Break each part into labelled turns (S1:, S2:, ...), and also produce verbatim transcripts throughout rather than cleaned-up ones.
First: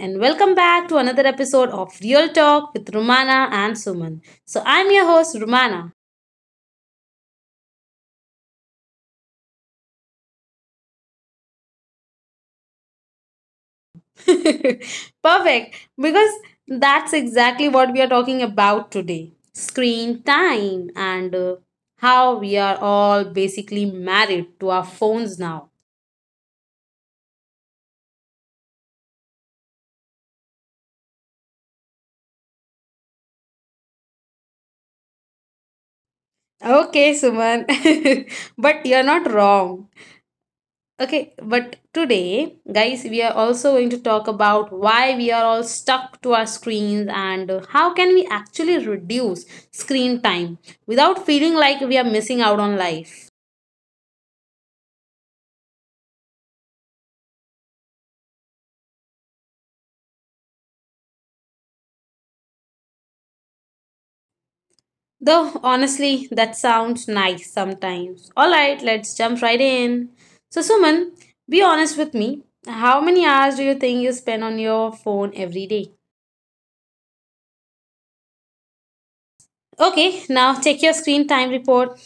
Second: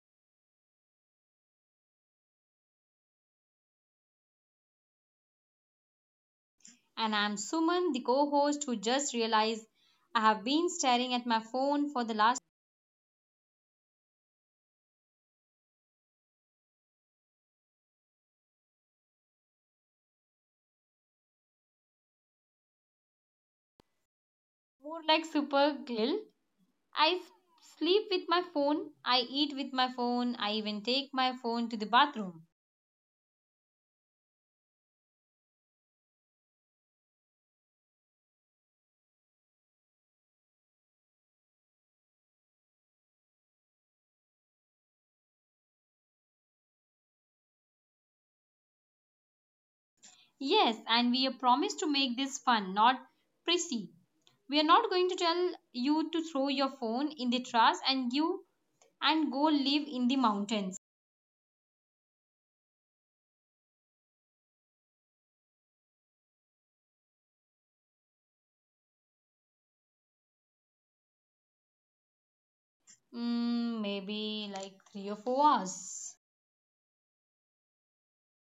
S1: and welcome back to another episode of Real Talk with Romana and Suman. So, I'm your host, Romana.
S2: And I'm Suman, the co host who just realized I have been staring at my phone for the last,
S1: Perfect, because that's exactly what we are talking about today: screen time, and uh, how we are all basically married to our phones now.
S2: more like super glill. I s- sleep with my phone, I eat with my phone, I even take my phone to the bathroom.
S1: Okay, Suman, but you're not wrong. Okay, but today, guys, we are also going to talk about why we are all stuck to our screens and how can we actually reduce screen time without feeling like we are missing out on life.
S2: Yes, and we are promised to make this fun, not prissy. We are not going to tell you to throw your phone in the trash and you and go live in the mountains.
S1: Though honestly, that sounds nice sometimes. All right, let's jump right in. So, Suman, be honest with me. How many hours do you think you spend on your phone every day?
S2: Mm, maybe like three or four hours.
S1: Okay, now check your screen time report.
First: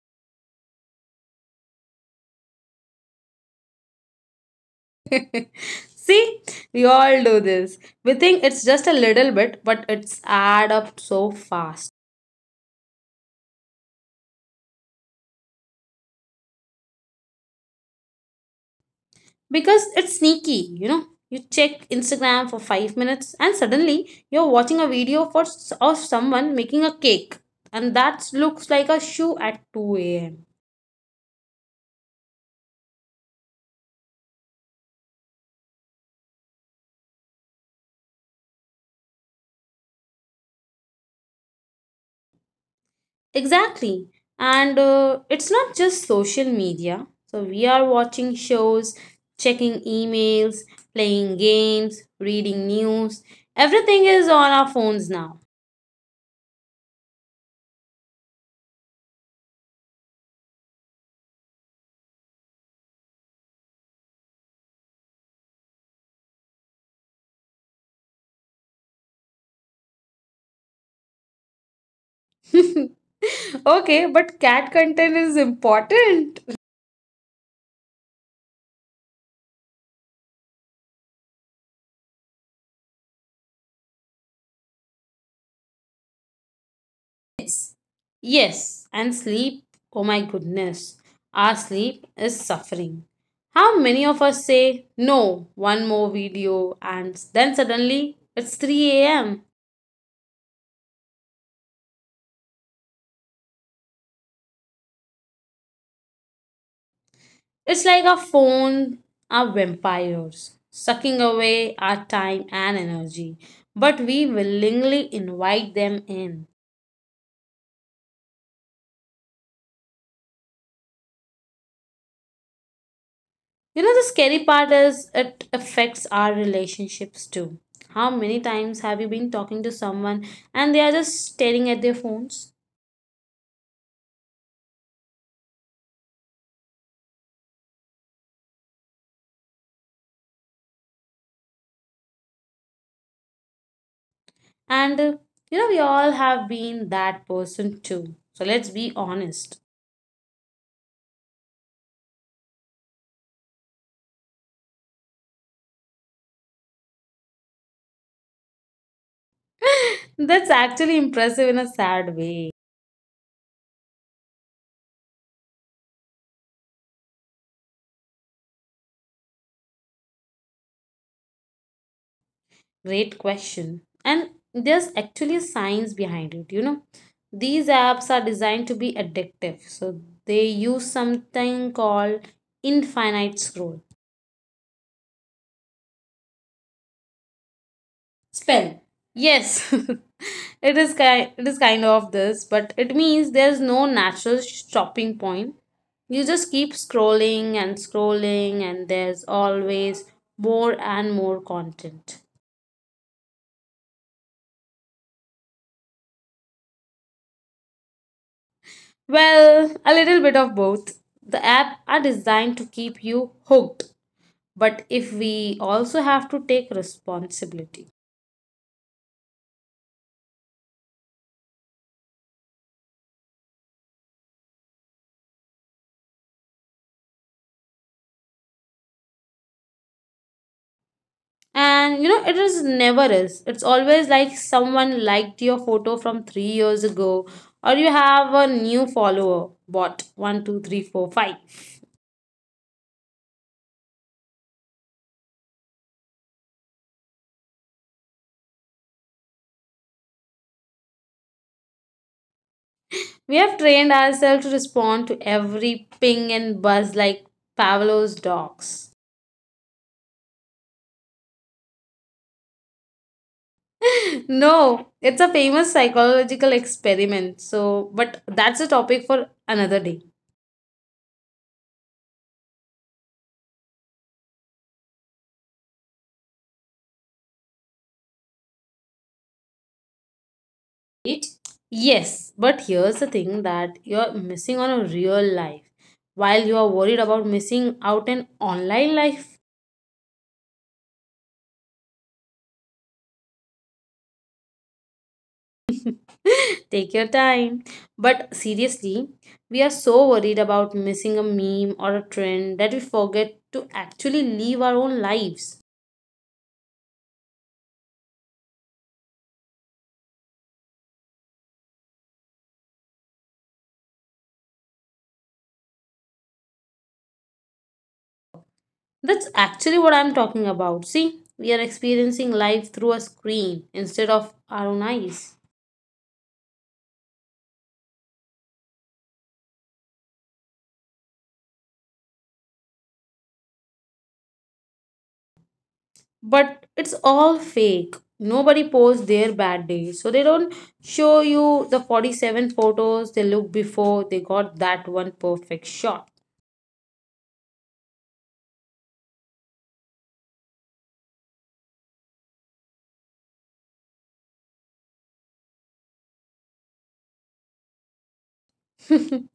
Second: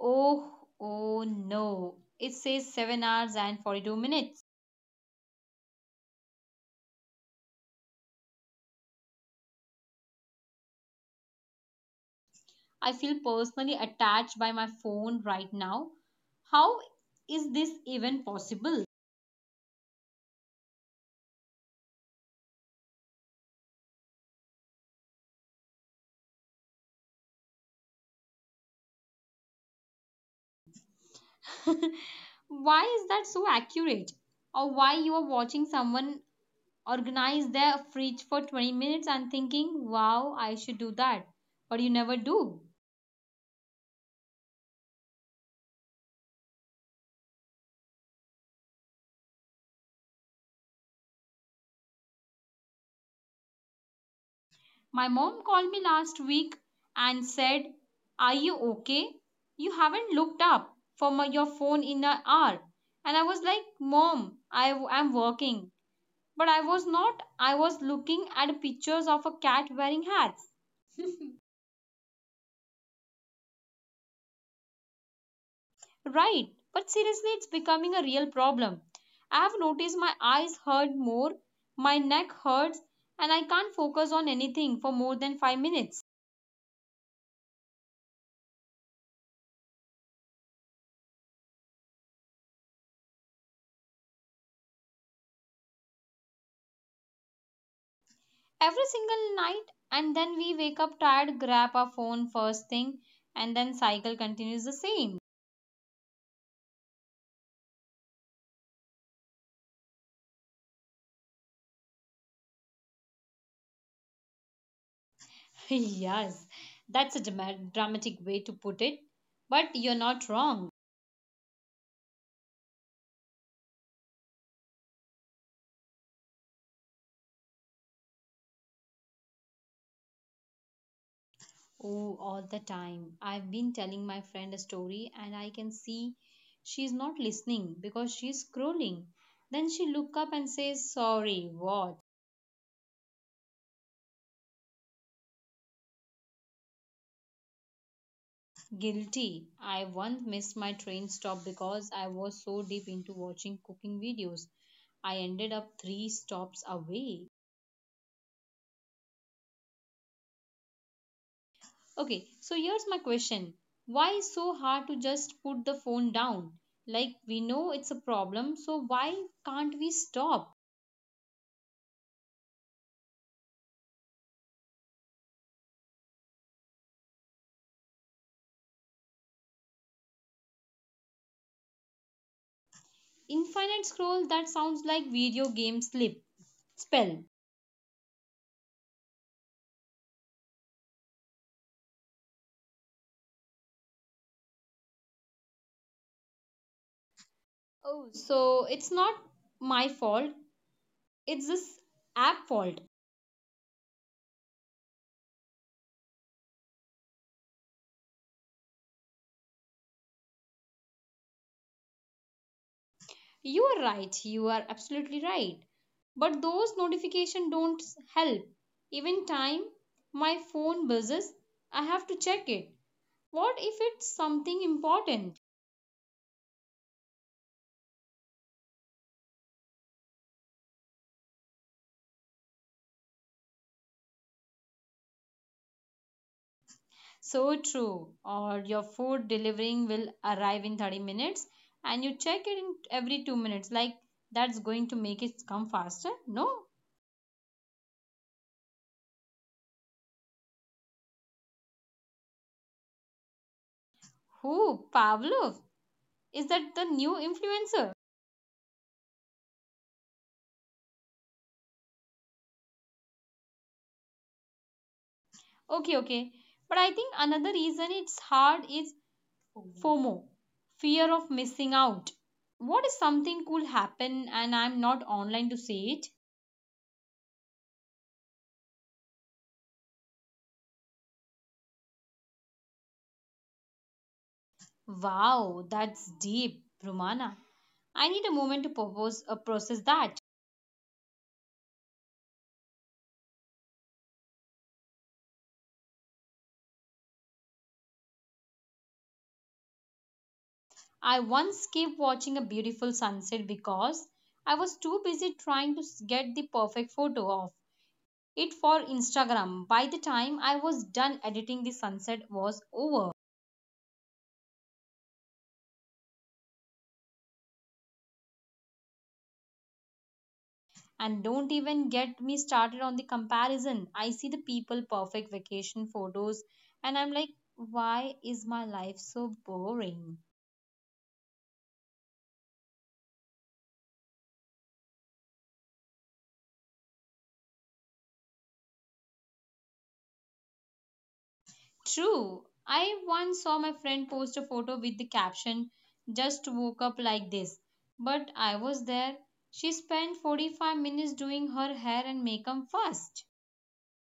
S2: Oh, oh no. It says seven hours and forty-two minutes.
S1: See, we all do this. We think it's just a little bit, but it's add up so fast.
S2: I feel personally attached by my phone right now. How is this even possible?
S1: Because it's sneaky, you know. You check Instagram for five minutes and suddenly you're watching a video for s- of someone making a cake and that looks like a shoe at two a m.
S2: Why is that so accurate? Or why you are watching someone organize their fridge for twenty minutes and thinking, wow, I should do that. But you never do.
S1: Exactly. And uh, It's not just social media. So we are watching shows, checking emails, playing games, reading news. Everything is on our phones now.
S2: My mom called me last week and said, "Are you okay? You haven't looked up for my, your phone in an hour." And I was like, "Mom, I am working." But I was not. I was looking at pictures of a cat wearing hats.
S1: Okay, but cat content is important.
S2: Right. But seriously, it's becoming a real problem. I have noticed my eyes hurt more, my neck hurts, and I can't focus on anything for more than five
S1: Yes.
S2: minutes.
S1: Yes, and sleep. Oh my goodness. Our sleep is suffering. How many of us say, no, one more video, and then suddenly it's three a m?
S2: Every single night, and then we wake up tired, grab our phone first thing, and then cycle continues the same.
S1: It's like our phone are vampires, sucking away our time and energy, but we willingly invite them in.
S2: Yes, that's a drama- dramatic way to put it, but you're not wrong.
S1: You know, the scary part is it affects our relationships too. How many times have you been talking to someone and they are just staring at their phones?
S2: Oh, all the time. I've been telling my friend a story and I can see she's not listening because she's scrolling. Then she look up and says, "Sorry, what?"
S1: And uh, You know, we all have been that person too. So let's be honest.
S2: Guilty. I once missed my train stop because I was so deep into watching cooking videos. I ended up three stops away.
S1: That's actually impressive in a sad way.
S2: Okay, so here's my question. Why is so hard to just put the phone down? Like we know it's a problem, so why can't we stop?
S1: Great question. And there's actually science behind it, you know. These apps are designed to be addictive. So they use something called infinite scroll.
S2: Infinite scroll, that sounds like video game slip
S1: Spell.
S2: spell.
S1: Yes, it is kind. It is kind of this, but it means there's no natural stopping point. You just keep scrolling and scrolling, and there's always more and more content.
S2: So it's not my fault, it's this app fault.
S1: Well, a little bit of both. The app are designed to keep you hooked, but if we also have to take responsibility.
S2: You are right. You are absolutely right. But those notifications don't help. Even time my phone buzzes, I have to check it. What if it's something important?
S1: And you know, it is never is it's always like someone liked your photo from three years ago, or you have a new follower bot one two three four five.
S2: So true. Or your food delivering will arrive in thirty minutes and you check it in every two minutes. Like that's going to make it come faster? No.
S1: We have trained ourselves to respond to every ping and buzz like Pavlov's dogs.
S2: Who? Pavlov. Is that the new influencer?
S1: No, it's a famous psychological experiment, so but that's a topic for another day.
S2: Okay, okay. But I think another reason it's hard is FOMO, fear of missing out. What if something could happen and I'm not online to see it?
S1: It Yes, but here's the thing, that you're missing on a real life while you are worried about missing out an online life.
S2: Wow, that's deep, Rumana. I need a moment to propose, uh, process that.
S1: Take your time. But seriously, we are so worried about missing a meme or a trend that we forget to actually live our own lives.
S2: I once skipped watching a beautiful sunset because I was too busy trying to s- get the perfect photo of it for Instagram. By the time I was done editing, the sunset was over.
S1: That's actually what I'm talking about. See, we are experiencing life through a screen instead of our own eyes.
S2: And don't even get me started on the comparison. I see the people perfect vacation photos and I'm like, why is my life so boring?
S1: But it's all fake. Nobody posts their bad days, so they don't show you the forty-seven photos they look before they got that one perfect shot.
S2: True. I once saw my friend post a photo with the caption, "Just woke up like this." But I was there. She spent forty-five minutes doing her hair and makeup first.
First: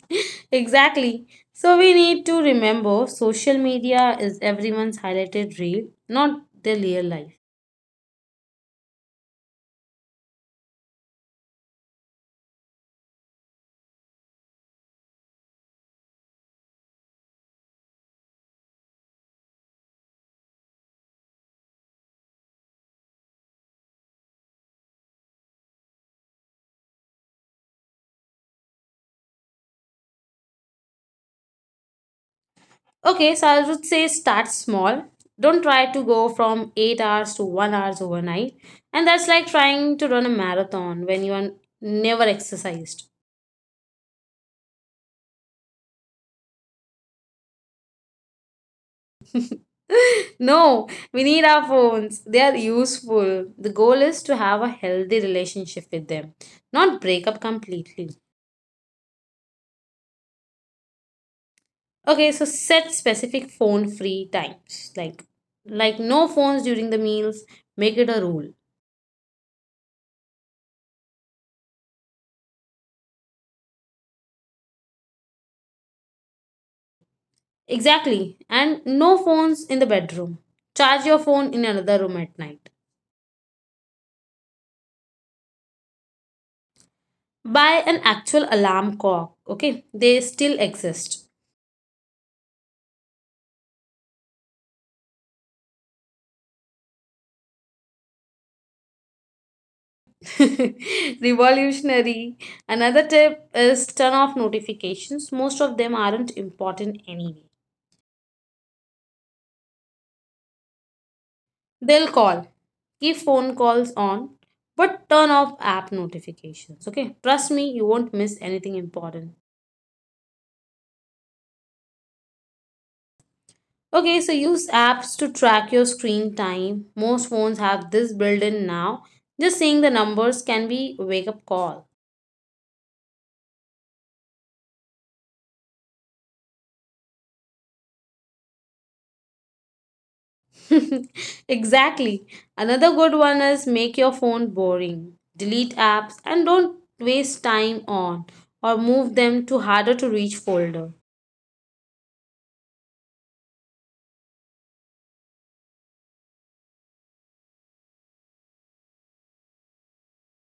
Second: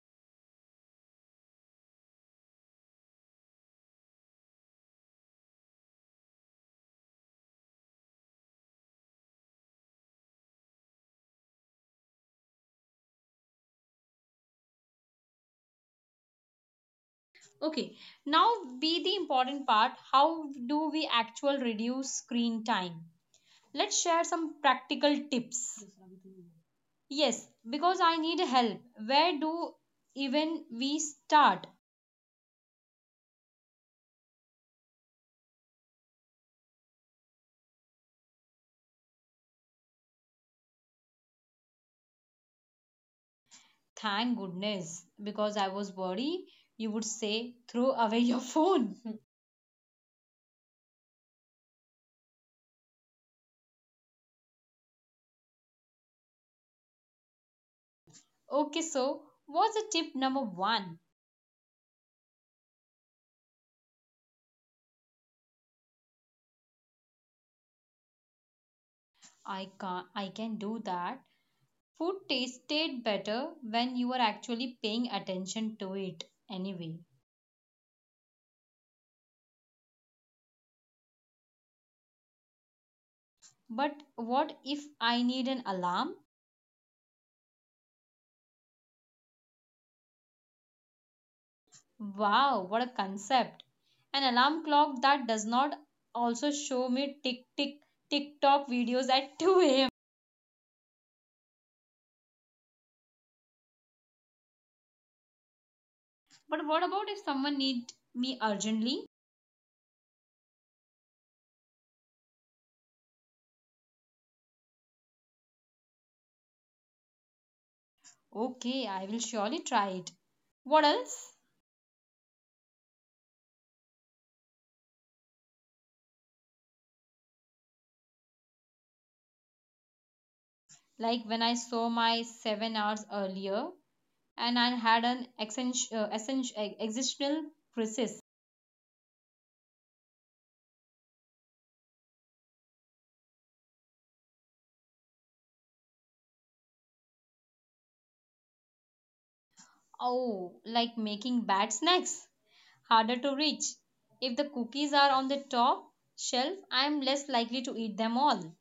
S1: Exactly. So we need to remember, social media is everyone's highlighted reel, not their real life.
S2: Okay, now be the important part. How do we actually reduce screen time? Let's share some practical tips. Yes, because I need help. Where do even we start?
S1: Okay, so I would say start small. Don't try to go from eight hours to one hours overnight. And that's like trying to run a marathon when you are never exercised.
S2: Thank goodness, because I was worried you would say throw away your phone.
S1: No, we need our phones. They are useful. The goal is to have a healthy relationship with them, not break up completely.
S2: Okay, so what's the tip number one?
S1: Okay, so set specific phone free times. Like like no phones during the meals. Make it a rule.
S2: I can, I can do that. Food tasted better when you are actually paying attention to it anyway.
S1: Exactly. And no phones in the bedroom. Charge your phone in another room at night.
S2: But what if I need an alarm?
S1: Buy an actual alarm clock. Okay, they still exist.
S2: Wow, what a concept. An alarm clock that does not also show me tick tick TikTok videos at two a m.
S1: Revolutionary. Another tip is turn off notifications. Most of them aren't important anyway.
S2: But what about if someone needs me urgently?
S1: They'll call. Keep phone calls on, but turn off app notifications. Okay, trust me, you won't miss anything important.
S2: Okay, I will surely try it. What else?
S1: Okay, so use apps to track your screen time. Most phones have this built in now. Just seeing the numbers can be a wake up call.
S2: Like when I saw my seven hours earlier and I had an exen- uh, essen- uh, existential crisis.
S1: Exactly. Another good one is make your phone boring. Delete apps and don't waste time on, or move them to harder to reach folder.
S2: Oh, like making bad snacks harder to reach. If the cookies are on the top shelf, I am less likely to eat them all.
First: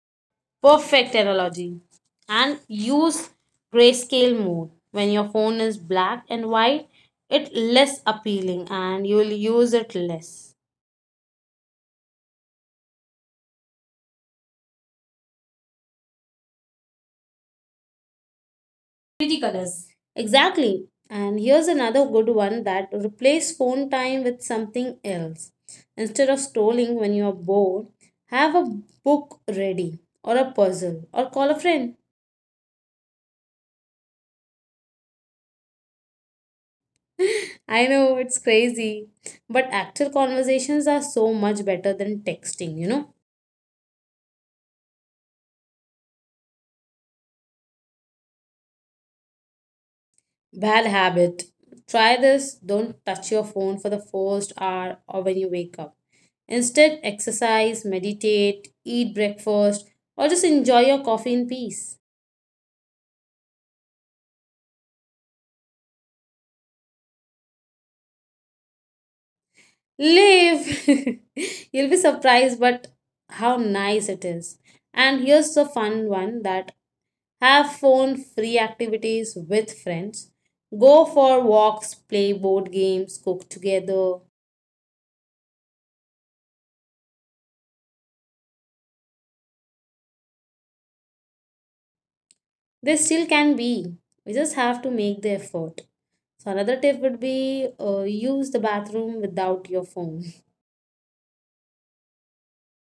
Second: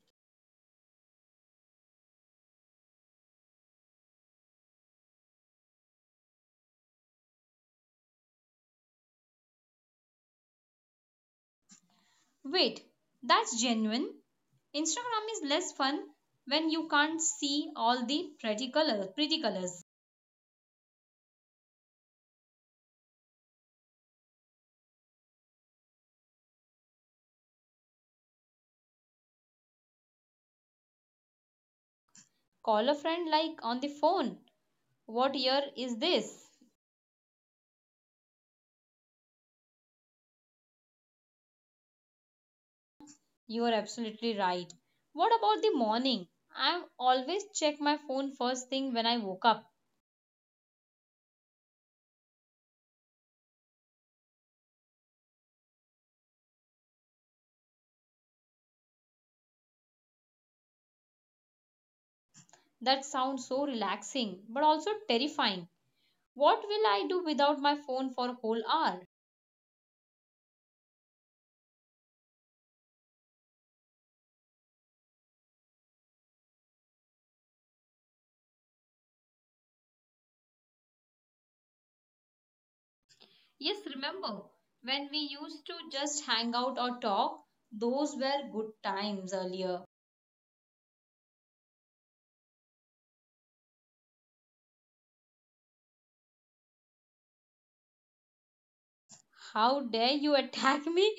S1: Perfect analogy. And use grayscale mode. When your phone is black and white, it less appealing and you will use it less.
S2: Wait, that's genuine. Instagram is less fun when you can't see all the pretty colors. Pretty
S1: Pretty
S2: colors.
S1: colors. Exactly. And here's another good one, that replace phone time with something else. Instead of scrolling when you're bored, have a book ready, or a puzzle, or call a friend.
S2: Call a friend, like on the phone. What year is this?
S1: I know it's crazy, but actual conversations are so much better than texting, you know.
S2: You are absolutely right. What about the morning? I always check my phone first thing when I woke up.
S1: Bad habit. Try this. Don't touch your phone for the first hour or when you wake up. Instead, exercise, meditate, eat breakfast, or just enjoy your coffee in peace.
S2: That sounds so relaxing but also terrifying. What will I do without my phone for a whole hour?
S1: Live! You'll be surprised, but how nice it is. And here's the fun one, that have phone free activities with friends. Go for walks, play board games, cook together.
S2: Yes, remember when we used to just hang out or talk? Those were good times earlier.
S1: They still can be. We just have to make the effort. So another tip would be, uh, use the bathroom without your phone.
S2: How dare you attack me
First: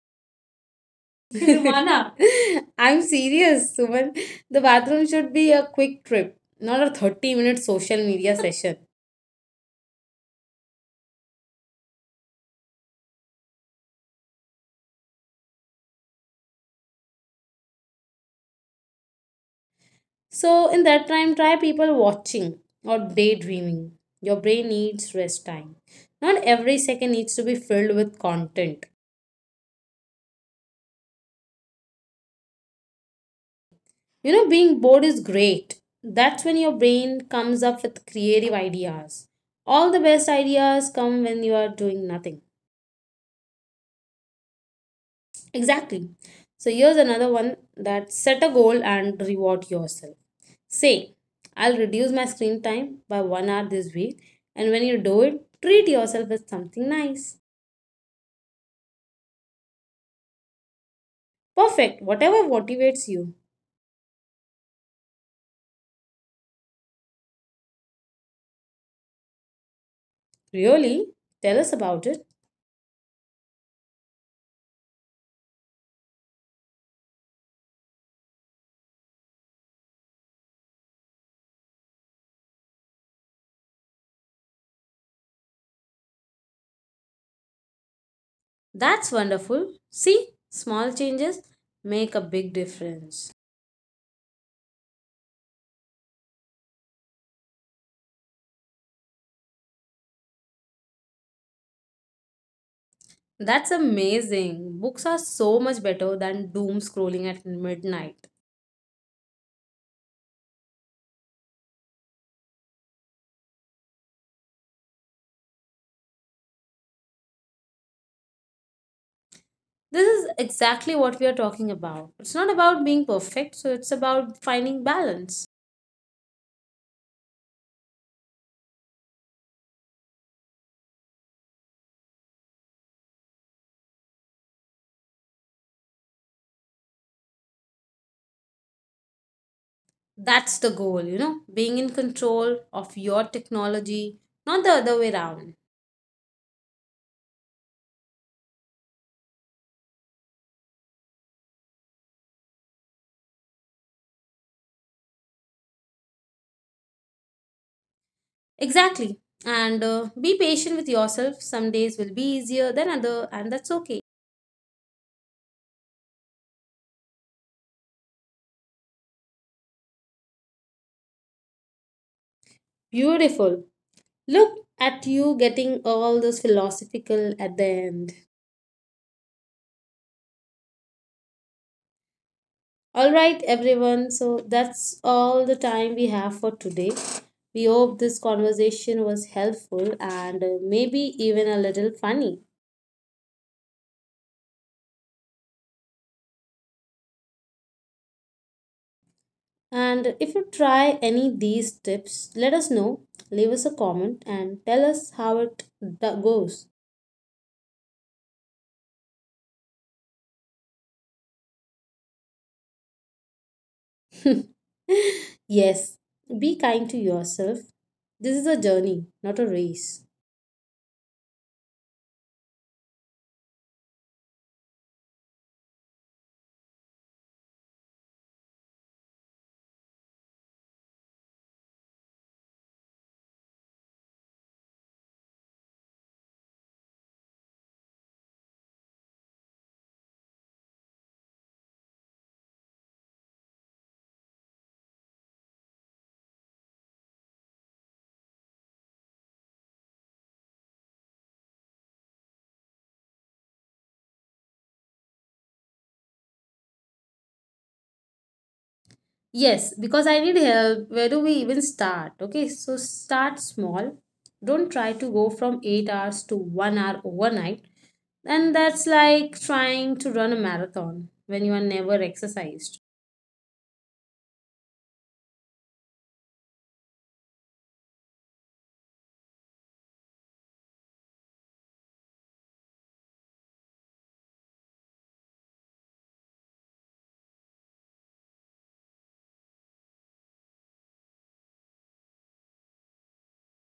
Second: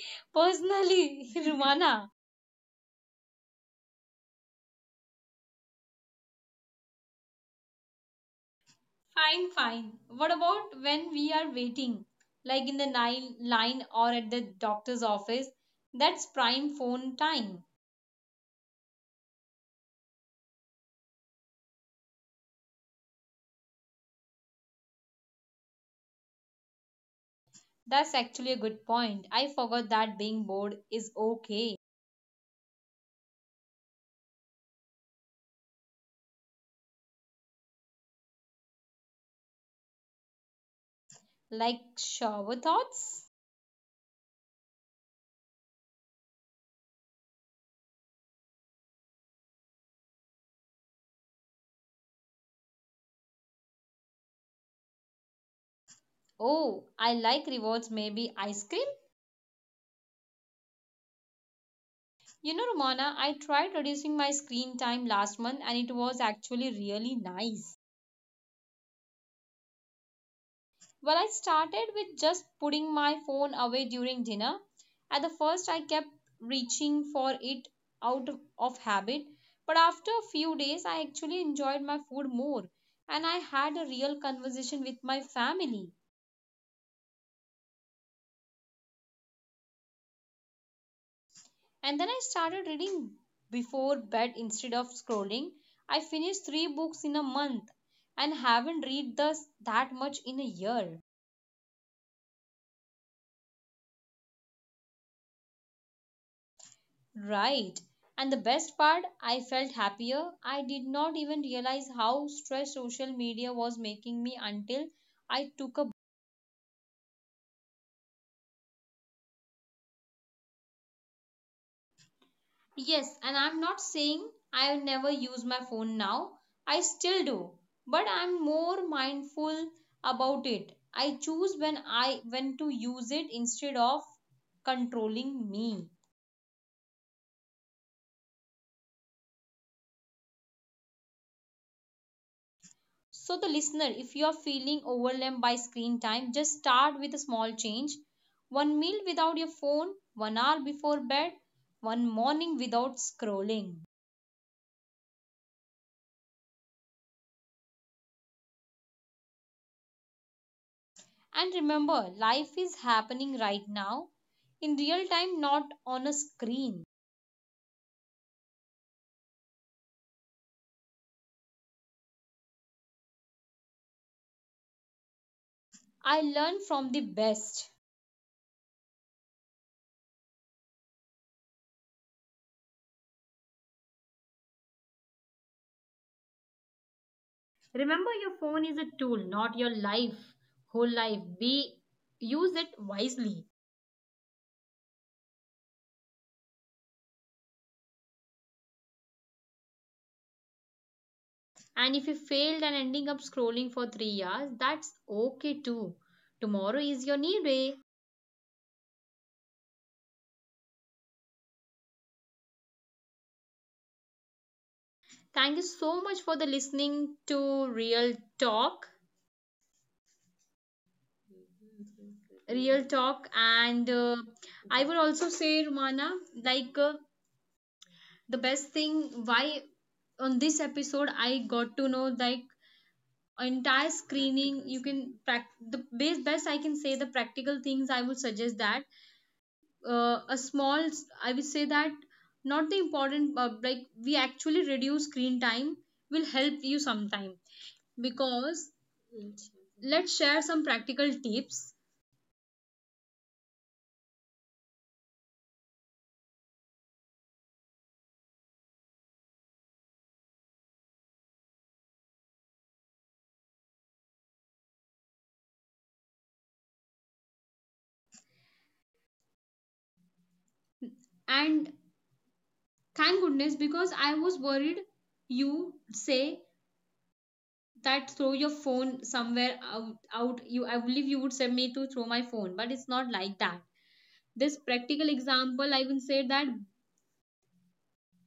S2: personally,
S1: Rumana.
S2: Rumana?
S1: I'm serious, Suman. The bathroom should be a quick trip, not a thirty minute social media session.
S2: Fine, fine. What about when we are waiting, like in the ni- line or at the doctor's office? That's prime phone time.
S1: So in that time, try people watching or daydreaming. Your brain needs rest time. Not every second needs to be filled with content.
S2: That's actually a good point. I forgot that being bored is okay.
S1: You know, being bored is great. That's when your brain comes up with creative ideas. All the best ideas come when you are doing nothing.
S2: Like shower thoughts?
S1: Exactly. So here's another one, that set a goal and reward yourself. Say, I'll reduce my screen time by one hour this week, and when you do it, treat yourself with something nice.
S2: Oh, I like rewards, maybe ice cream?
S1: Perfect, whatever motivates you.
S2: You know, Romana, I tried reducing my screen time last month and it was actually really nice.
S1: Really? Tell us about it.
S2: Well, I started with just putting my phone away during dinner. At the first, I kept reaching for it out of of habit, but after a few days, I actually enjoyed my food more and I had a real conversation with my family.
S1: That's wonderful. See, small changes make a big difference.
S2: And then I started reading before bed instead of scrolling. I finished three books in a month and haven't read thus that much in a year.
S1: That's amazing. Books are so much better than doom scrolling at midnight.
S2: Right. And the best part, I felt happier. I did not even realize how stressed social media was making me until I took a…
S1: This is exactly what we are talking about. It's not about being perfect, so it's about finding balance.
S2: Yes, and I'm not saying I never use my phone now. I still do, but I'm more mindful about it. I choose when I when to use it instead of controlling me.
S1: That's the goal, you know, being in control of your technology, not the other way around.
S2: So, the listener, if you are feeling overwhelmed by screen time, just start with a small change. One meal without your phone, one hour before bed, one morning without scrolling.
S1: Exactly. And uh, Be patient with yourself. Some days will be easier than other, and that's okay.
S2: And remember, life is happening right now in real time, not on a screen.
S1: Beautiful. Look at you getting all those philosophical at the end.
S2: I learn from the best.
S1: All right, everyone. So that's all the time we have for today. We hope this conversation was helpful and, uh, maybe even a little funny.
S2: Remember, your phone is a tool, not your life, whole life. Be Use it wisely.
S1: And if you try any these tips, let us know. Leave us a comment and tell us how it d- goes.
S2: And if you failed and ending up scrolling for three hours, that's okay too. Tomorrow is your new day.
S1: Yes, be kind to yourself. This is a journey, not a race.
S2: Thank you so much for the listening to Real Talk. Real Talk, and uh, I would also say, Rumana, like uh, the best thing why on this episode I got to know like entire screening. You can prac the best best I can say the practical things I would suggest that, uh, a small, I would say that not the important, uh, like we actually reduce screen time will help you sometime because let's share some practical tips.
S1: Yes, because I need help. Where do we even start? Okay, so start small. Don't try to go from eight hours to one hour overnight. And that's like trying to run a marathon when you are never exercised.
S2: And thank goodness because I was worried you say that throw your phone somewhere out out you, I believe you would say me to throw my phone, but it's not like that. This practical example, I will say that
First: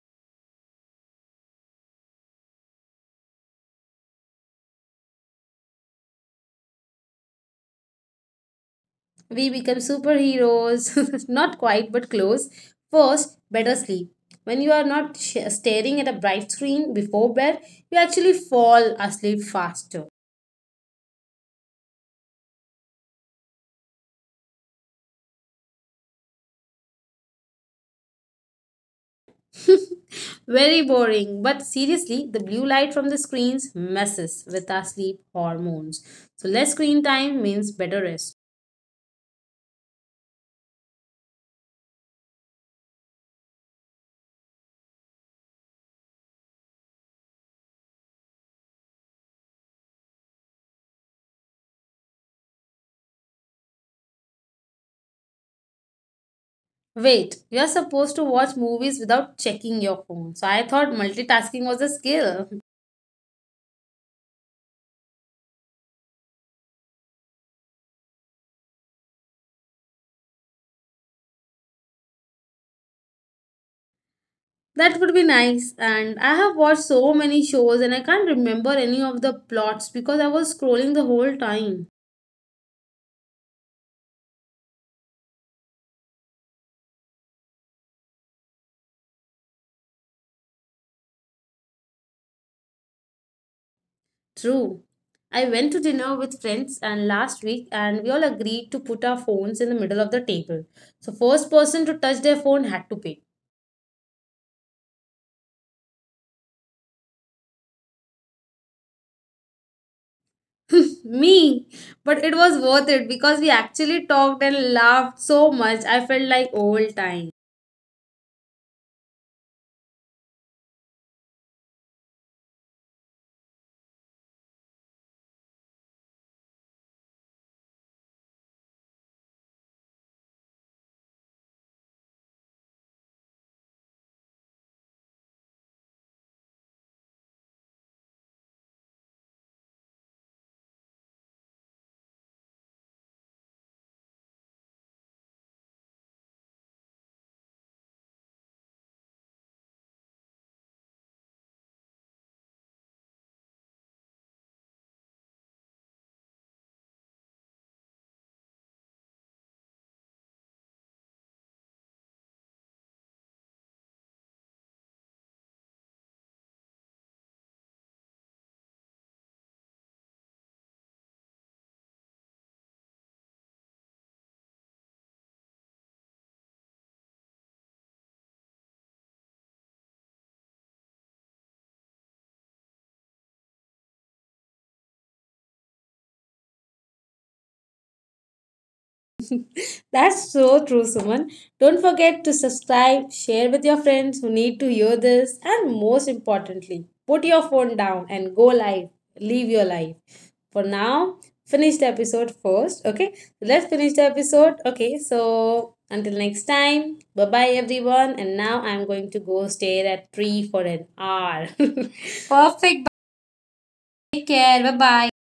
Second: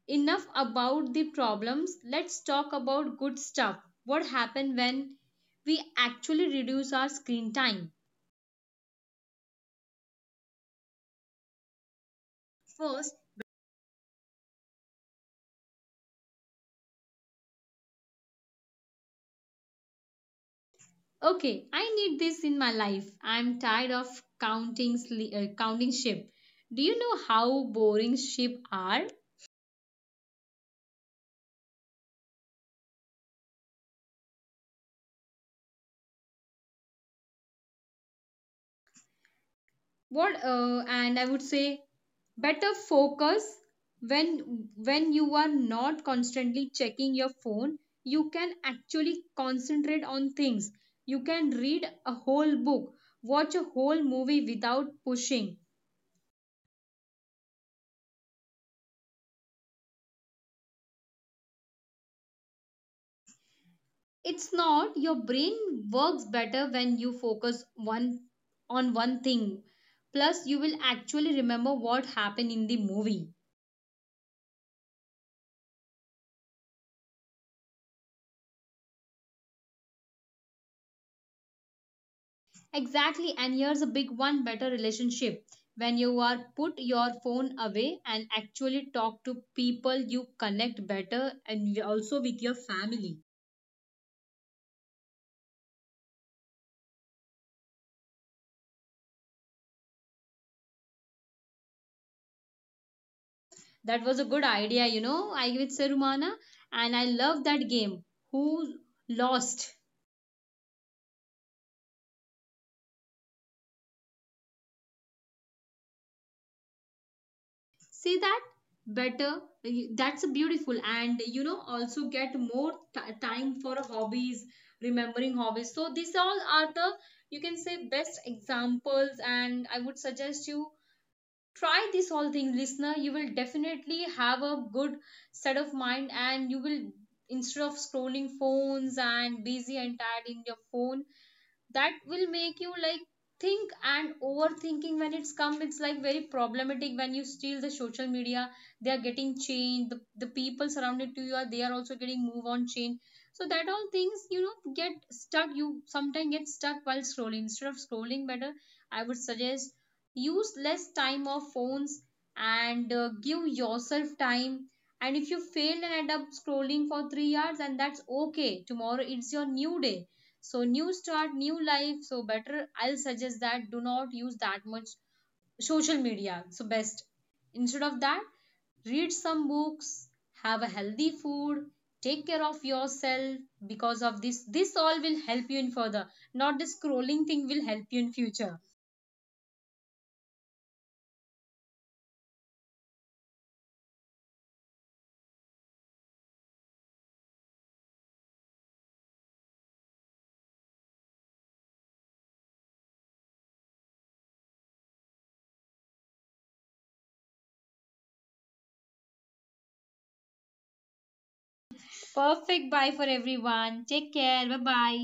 S2: enough about the problems. Let's talk about good stuff. What happens when we actually reduce our screen time?
S1: We become superheroes. Not quite, but close.
S2: First,
S1: First, better sleep. When you are not sh- staring at a bright screen before bed, you actually fall asleep faster.
S2: okay, I need this in my life. I'm tired of counting sli- uh, counting sheep. Do you know how boring sheep are?
S1: Very boring. But seriously, the blue light from the screens messes with our sleep hormones. So less screen time means better rest.
S2: What, uh, and I would say better focus when when you are not constantly checking your phone, you can actually concentrate on things. You can read a whole book, watch a whole movie without pushing.
S1: Wait, you're supposed to watch movies without checking your phone. So I thought multitasking was a skill.
S2: It's not, your brain works better when you focus one on one thing. Plus you will actually remember what happened in the movie.
S1: That would be nice. And I have watched so many shows and I can't remember any of the plots because I was scrolling the whole time.
S2: Exactly, and here's a big one, better relationship. When you are put your phone away and actually talk to people, you connect better and y- also with your family.
S1: True. I went to dinner with friends and last week and we all agreed to put our phones in the middle of the table. So first person to touch their phone had to pay.
S2: That was a good idea, you know. I give it Serumana, and I love that game. Who lost?
S1: Me. But it was worth it because we actually talked and laughed so much. I felt like old times.
S2: See that? Better. Y- That's beautiful, and you know, also get more t- time for hobbies, remembering hobbies. So, these all are the, you can say, best examples, and I would suggest you try this all thing, listener. You will definitely have a good set of mind, and you will, instead of scrolling phones and busy and tired in your phone, that will make you like think and overthinking when it's come. It's like very problematic when you steal the social media. They are getting changed. The, the people surrounded to you, are they are also getting move on change. So that all things, you know, get stuck. You sometimes get stuck while scrolling. Instead of scrolling, better I would suggest use less time of phones. And uh, give yourself time. And if you fail and end up scrolling for three hours, and that's okay, tomorrow it's your new day. So new start, new life. So better, I'll suggest that do not use that much social media. So best, instead of that, read some books, have a healthy food, take care of yourself, because of this this all will help you in further. Not the scrolling thing will help you in future.
S1: That's so true, Suman. Don't forget to subscribe, share with your friends who need to hear this, and most importantly, put your phone down and go live. Live your life. For now, finish the episode first, okay? Let's finish the episode. Okay, so until next time, bye bye everyone. And now I'm going to go stare at tree for an hour. Perfect.
S2: Perfect, bye for everyone,
S1: Take
S2: take
S1: care.
S2: care,
S1: Bye
S2: bye bye.
S1: bye.